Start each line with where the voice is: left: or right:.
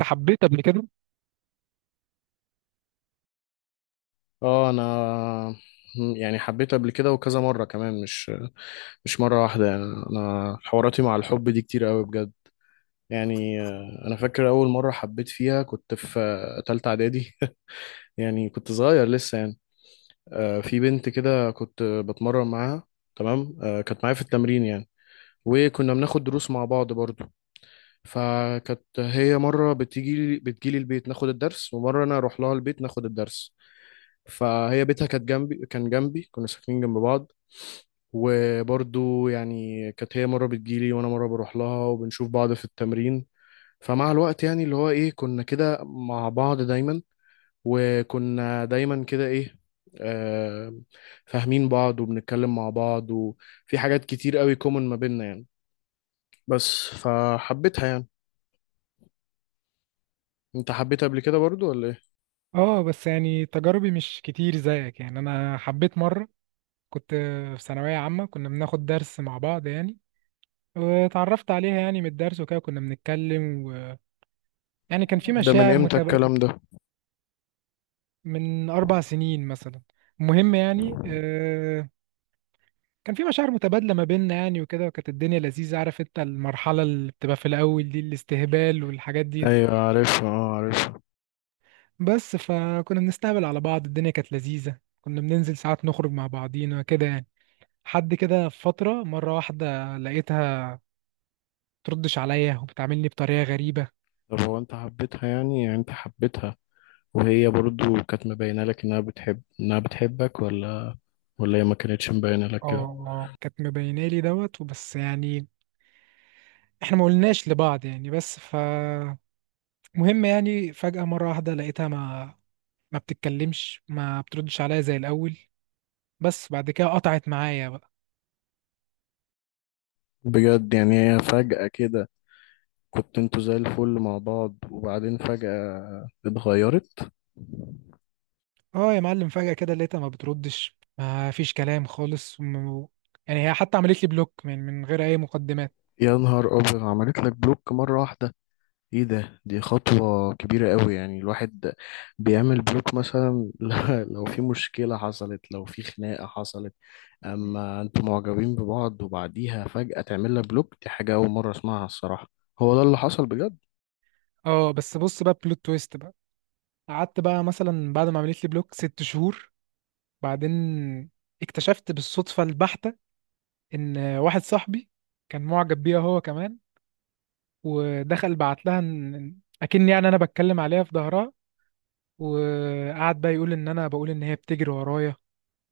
right: انت حبيت قبل كده؟
left: اه، انا يعني حبيت قبل كده وكذا مرة كمان، مش مرة واحدة. يعني انا حواراتي مع الحب دي كتير قوي بجد. يعني انا فاكر اول مرة حبيت فيها كنت في تالتة اعدادي يعني كنت صغير لسه يعني. في بنت كده كنت بتمرن معاها، تمام، كانت معايا في التمرين يعني. وكنا بناخد دروس مع بعض برضو. فكانت هي مرة بتيجي بتجيلي البيت ناخد الدرس، ومرة انا اروح لها البيت ناخد الدرس. فهي بيتها كان جنبي، كنا ساكنين جنب بعض. وبرضو يعني كانت هي مرة بتجيلي وأنا مرة بروح لها وبنشوف بعض في التمرين. فمع الوقت، يعني اللي هو إيه، كنا كده مع بعض دايما. وكنا دايما كده إيه، آه فاهمين بعض وبنتكلم مع بعض وفي حاجات كتير قوي كومن ما بيننا يعني. بس فحبيتها يعني. انت حبيتها قبل كده برضو، ولا ايه؟
right: اه، بس يعني تجاربي مش كتير زيك. يعني انا حبيت مره، كنت في ثانويه عامه، كنا بناخد درس مع بعض يعني، واتعرفت عليها يعني من الدرس وكده، كنا بنتكلم و يعني كان في
left: ده من
right: مشاعر
left: امتى
right: متبادله،
left: الكلام ده؟
right: من 4 سنين مثلا. المهم يعني كان في مشاعر متبادله ما بيننا يعني وكده، وكانت الدنيا لذيذه. عارف انت المرحله اللي بتبقى في الاول دي، الاستهبال والحاجات دي،
left: ايوه، عارفها، اه عارفها.
right: بس فكنا بنستهبل على بعض. الدنيا كانت لذيذه، كنا بننزل ساعات نخرج مع بعضينا كده يعني. حد كده في فترة مرة واحدة لقيتها تردش عليا وبتعاملني بطريقة غريبة.
left: طب هو انت حبيتها، يعني انت حبيتها؟ وهي برضو كانت مبينة لك إنها بتحبك، ولا هي ما كانتش مبينة لك
right: اه،
left: كده؟
right: اه، كانت مبينة لي دوت وبس يعني، احنا ما قلناش لبعض يعني، بس ف مهم يعني. فجأة مرة واحدة لقيتها ما بتتكلمش، ما بتردش عليا زي الأول، بس بعد كده قطعت معايا بقى.
left: بجد، يعني هي فجأة كده؟ كنت انتوا زي الفل مع بعض، وبعدين فجأة اتغيرت؟
right: اه يا معلم، فجأة كده لقيتها ما بتردش، ما فيش كلام خالص، يعني هي حتى عملت لي بلوك من غير أي مقدمات.
left: يا نهار أبيض، عملت لك بلوك مرة واحدة؟ ايه ده؟ دي خطوة كبيرة قوي، يعني الواحد بيعمل بلوك مثلا لو في مشكلة حصلت، لو في خناقة حصلت. اما انتوا معجبين ببعض وبعديها فجأة تعمل لك بلوك، دي حاجة أول مرة أسمعها الصراحة. هو ده اللي حصل بجد؟
right: اه بس بص بقى، بلوت تويست بقى، قعدت بقى مثلا بعد ما عملت لي بلوك 6 شهور، بعدين اكتشفت بالصدفة البحتة إن واحد صاحبي كان معجب بيها هو كمان، ودخل بعت لها إن أكن يعني أنا بتكلم عليها في ظهرها، وقعد بقى يقول إن أنا بقول إن هي بتجري ورايا،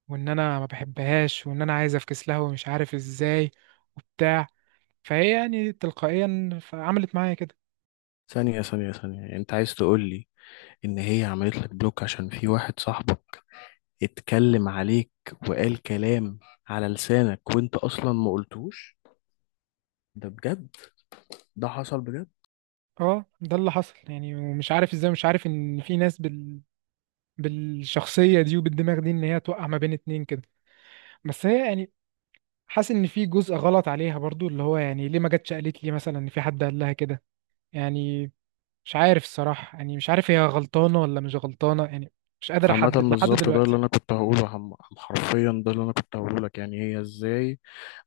right: وإن أنا ما بحبهاش، وإن أنا عايز أفكس لها ومش عارف إزاي وبتاع. فهي يعني تلقائيا عملت معايا كده.
left: ثانية، ثانية، ثانية. يعني انت عايز تقول لي ان هي عملت لك بلوك عشان في واحد صاحبك اتكلم عليك وقال كلام على لسانك، وانت اصلا ما قلتوش؟ ده بجد؟ ده حصل بجد؟
right: اه ده اللي حصل يعني، ومش عارف ازاي، مش عارف ان في ناس بالشخصية دي وبالدماغ دي، ان هي توقع ما بين اتنين كده. بس هي يعني، حاسس ان في جزء غلط عليها برضو، اللي هو يعني ليه ما جاتش قالت لي مثلا ان في حد قال لها كده يعني. مش عارف الصراحة، يعني مش عارف هي غلطانة ولا مش غلطانة يعني، مش قادر
left: عامة،
right: احدد لحد
left: بالظبط ده اللي
right: دلوقتي.
left: انا كنت هقوله عم- عم حرفيا ده اللي انا كنت هقوله لك. يعني هي ازاي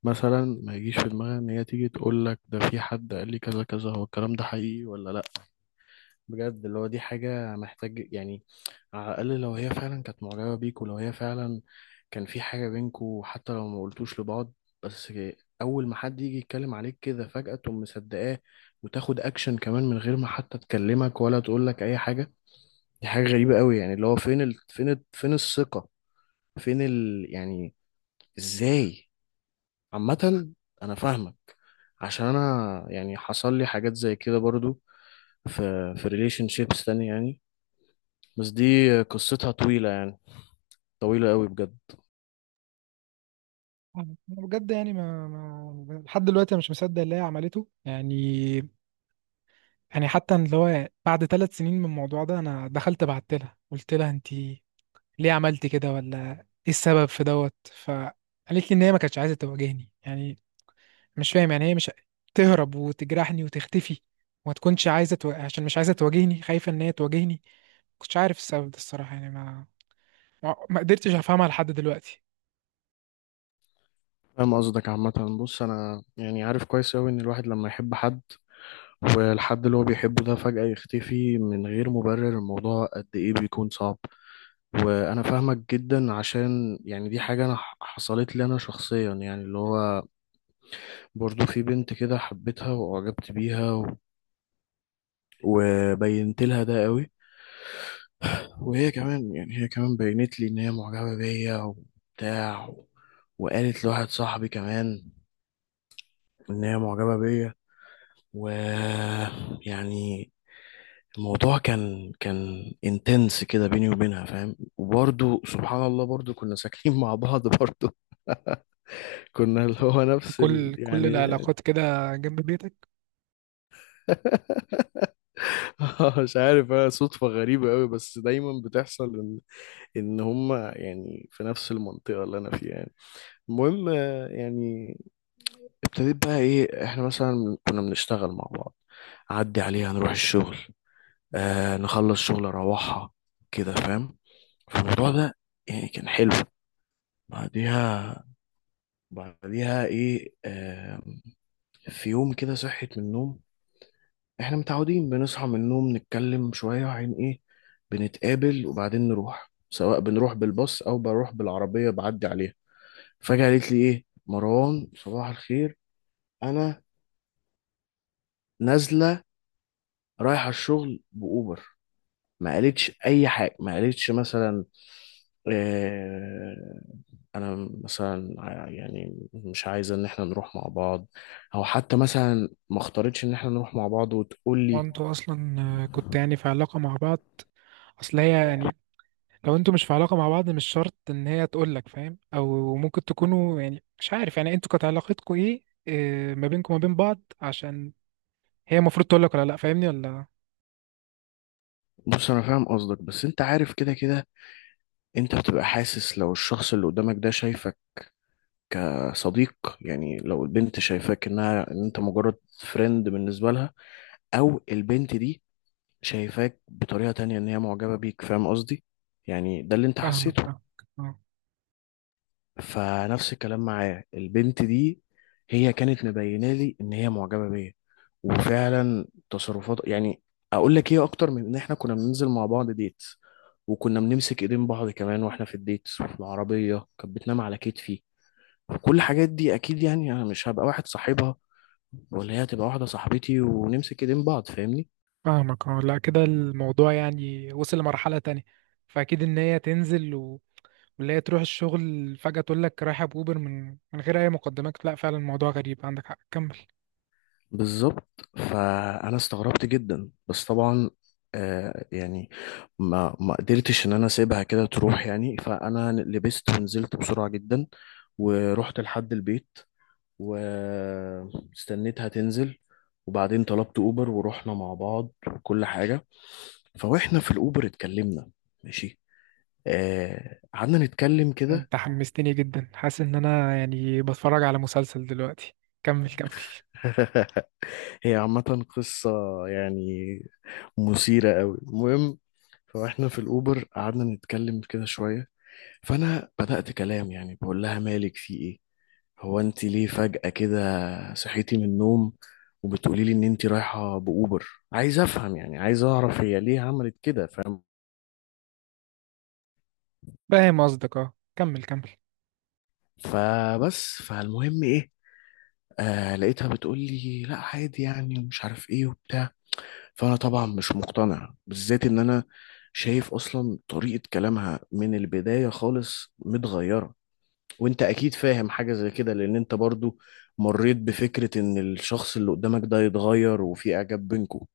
left: مثلا ما يجيش في دماغها ان هي تيجي تقول لك ده في حد قال لي كذا كذا، هو الكلام ده حقيقي ولا لا؟ بجد، اللي هو دي حاجة محتاج يعني، على الأقل لو هي فعلا كانت معجبة بيك، ولو هي فعلا كان في حاجة بينكوا حتى لو ما قلتوش لبعض. بس أول ما حد يجي يتكلم عليك كده فجأة تقوم مصدقاه، وتاخد أكشن كمان من غير ما حتى تكلمك ولا تقول لك أي حاجة. دي حاجة غريبة قوي، يعني اللي هو فين الثقة، يعني، إزاي؟ عامة، أنا فاهمك. عشان أنا يعني حصل لي حاجات زي كده برضو، في في ريليشن شيبس تاني يعني. بس دي قصتها طويلة يعني، طويلة قوي بجد.
right: أنا بجد يعني ما لحد دلوقتي أنا مش مصدق اللي هي عملته يعني. يعني حتى اللي هو بعد 3 سنين من الموضوع ده، انا دخلت بعت لها قلت لها: انت ليه عملت كده؟ ولا ايه السبب في دوت؟ فقالت لي ان هي ما كانتش عايزه تواجهني يعني. مش فاهم يعني، هي مش تهرب وتجرحني وتختفي وما تكونش عايزه عشان مش عايزه تواجهني، خايفه ان هي تواجهني. ما كنتش عارف السبب ده الصراحه يعني، ما قدرتش افهمها لحد دلوقتي.
left: فاهم قصدك؟ عامة بص، أنا يعني عارف كويس قوي إن الواحد لما يحب حد، والحد اللي هو بيحبه ده فجأة يختفي من غير مبرر، الموضوع قد إيه بيكون صعب. وأنا فاهمك جدا، عشان يعني دي حاجة أنا حصلت لي أنا شخصيا، يعني اللي هو برضو في بنت كده حبيتها وأعجبت بيها وبينت لها ده قوي. وهي كمان بينت لي إن هي معجبة بيا وبتاع، وقالت لواحد صاحبي كمان ان هي معجبه بيا، و يعني الموضوع كان انتنس كده بيني وبينها، فاهم؟ وبرضو سبحان الله، برضو كنا ساكنين مع بعض برضو. كنا اللي هو نفس
right: كل
left: يعني.
right: العلاقات كده جنب بيتك.
left: مش عارف، هي صدفة غريبة قوي بس دايما بتحصل ان هما يعني في نفس المنطقة اللي انا فيها يعني. المهم، يعني ابتديت بقى ايه، احنا مثلا كنا بنشتغل مع بعض، اعدي عليها نروح الشغل، نخلص شغل اروحها كده، فاهم؟ فالموضوع ده يعني كان حلو. بعديها، ايه، في يوم كده صحيت من النوم. احنا متعودين بنصحى من النوم نتكلم شوية عن ايه، بنتقابل وبعدين نروح، سواء بنروح بالباص او بروح بالعربية بعدي عليها. فجأة قالت لي ايه، مروان صباح الخير، انا نازلة رايحة الشغل بأوبر. ما قالتش اي حاجه، ما قالتش مثلا آه، انا مثلا يعني مش عايزه ان احنا نروح مع بعض، او حتى مثلا ما اختارتش ان احنا نروح مع بعض وتقول لي.
right: وانتوا اصلا كنت يعني في علاقه مع بعض؟ اصل هي يعني، لو انتوا مش في علاقة مع بعض مش شرط ان هي تقول لك فاهم، او ممكن تكونوا يعني مش عارف، يعني انتوا كانت علاقتكم ايه ما بينكم وما بين بعض، عشان هي المفروض تقول لك ولا لا، فاهمني ولا؟
left: بص، انا فاهم قصدك، بس انت عارف كده كده، انت بتبقى حاسس لو الشخص اللي قدامك ده شايفك كصديق. يعني لو البنت شايفاك ان انت مجرد فريند بالنسبه لها، او البنت دي شايفاك بطريقه تانية ان هي معجبه بيك، فاهم قصدي؟ يعني ده اللي انت
right: فاهمك،
left: حسيته.
right: فاهمك اه.
left: فنفس الكلام معايا البنت دي، هي كانت مبينه لي ان هي معجبه بيا، وفعلا تصرفات، يعني اقول لك ايه، اكتر من ان احنا كنا بننزل مع بعض ديت، وكنا بنمسك ايدين بعض كمان واحنا في الديت، وفي العربيه كانت بتنام على كتفي. وكل الحاجات دي اكيد يعني انا مش هبقى واحد صاحبها ولا هي هتبقى واحده صاحبتي ونمسك ايدين بعض، فاهمني؟
right: فاهمك اه، لا كده الموضوع يعني وصل لمرحلة تانية. فاكيد ان هي تنزل و ولا هي تروح الشغل فجأة تقول لك رايحة بأوبر من غير اي مقدمات، لا فعلا الموضوع غريب، عندك حق، كمل.
left: بالظبط، فانا استغربت جدا، بس طبعا يعني ما قدرتش ان انا اسيبها كده تروح يعني، فانا لبست ونزلت بسرعه جدا، ورحت لحد البيت واستنيتها تنزل، وبعدين طلبت اوبر ورحنا مع بعض وكل حاجه. فواحنا في الاوبر اتكلمنا، ماشي، قعدنا نتكلم كده.
right: انت حمستني جدا، حاسس ان انا يعني بتفرج على مسلسل دلوقتي، كمل كمل.
left: هي عامه قصه يعني مثيرة قوي، المهم فاحنا في الأوبر قعدنا نتكلم كده شوية، فأنا بدأت كلام يعني، بقول لها مالك في إيه؟ هو أنت ليه فجأة كده صحيتي من النوم وبتقولي لي إن أنت رايحة بأوبر؟ عايز أفهم، يعني عايز أعرف هي ليه عملت كده، فاهم؟
right: فاهم قصدك اه، كمل كمل.
left: فبس فالمهم إيه، لقيتها بتقول لي لا عادي يعني ومش عارف إيه وبتاع. فأنا طبعا مش مقتنع، بالذات إن أنا شايف أصلا طريقة كلامها من البداية خالص متغيرة. وانت اكيد فاهم حاجة زي كده، لان انت برضو مريت بفكرة ان الشخص اللي قدامك ده يتغير وفي اعجاب بينكم.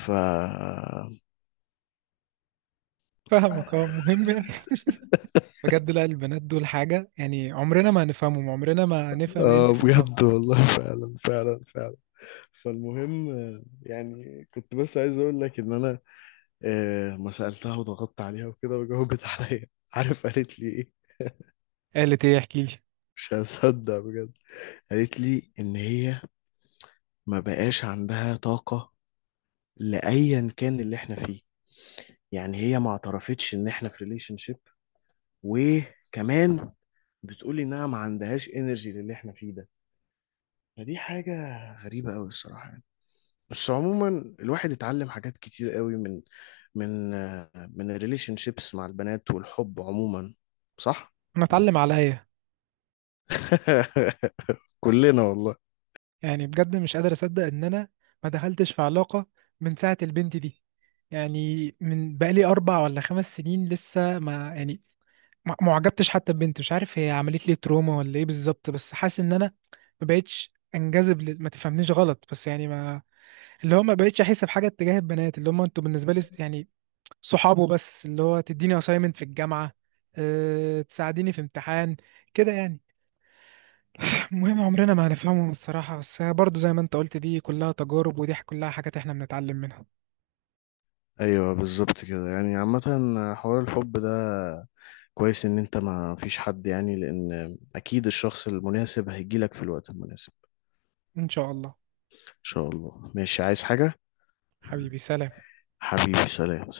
left: ف اه
right: فاهمك اه مهم يعني. بجد لا، البنات دول حاجة، يعني عمرنا ما هنفهمهم، عمرنا ما هنفهم ايه اللي في دماغهم.
left: بجد والله فعلا، فعلا، فعلا. فالمهم، يعني كنت بس عايز اقول لك ان انا ما سالتها وضغطت عليها وكده، وجاوبت عليا. عارف قالت لي ايه؟
right: قالت ايه؟ احكي لي.
left: مش هصدق بجد. قالت لي ان هي ما بقاش عندها طاقه لايا كان اللي احنا فيه. يعني هي ما اعترفتش ان احنا في ريليشن، وكمان بتقولي انها ما عندهاش انرجي للي احنا فيه ده. فدي حاجة غريبة قوي الصراحة يعني. بس عموما الواحد اتعلم حاجات كتير قوي من الريليشن شيبس مع البنات والحب عموما، صح؟
right: انا اتعلم عليا.
left: كلنا والله.
right: يعني بجد مش قادر اصدق ان انا ما دخلتش في علاقة من ساعة البنت دي، يعني من بقالي 4 ولا 5 سنين لسه، ما يعني ما عجبتش حتى ببنت. مش عارف هي عملت لي تروما ولا ايه بالظبط، بس حاسس ان انا ما بقتش انجذب ما تفهمنيش غلط، بس يعني ما، اللي هو ما بقتش احس بحاجه اتجاه البنات، اللي هم انتوا بالنسبه لي يعني صحابه بس، اللي هو تديني اسايمنت في الجامعه، أه تساعديني في امتحان كده يعني. المهم عمرنا ما هنفهمهم الصراحه، بس برضو زي ما انت قلت، دي كلها تجارب ودي كلها حاجات احنا بنتعلم منها.
left: ايوه، بالظبط كده يعني، عامة حوار الحب ده كويس ان انت ما فيش حد، يعني لان اكيد الشخص المناسب هيجيلك في الوقت المناسب.
right: ان شاء الله.
left: ان شاء الله. ماشي، عايز حاجة؟
right: حبيبي سلام.
left: حبيبي، سلام.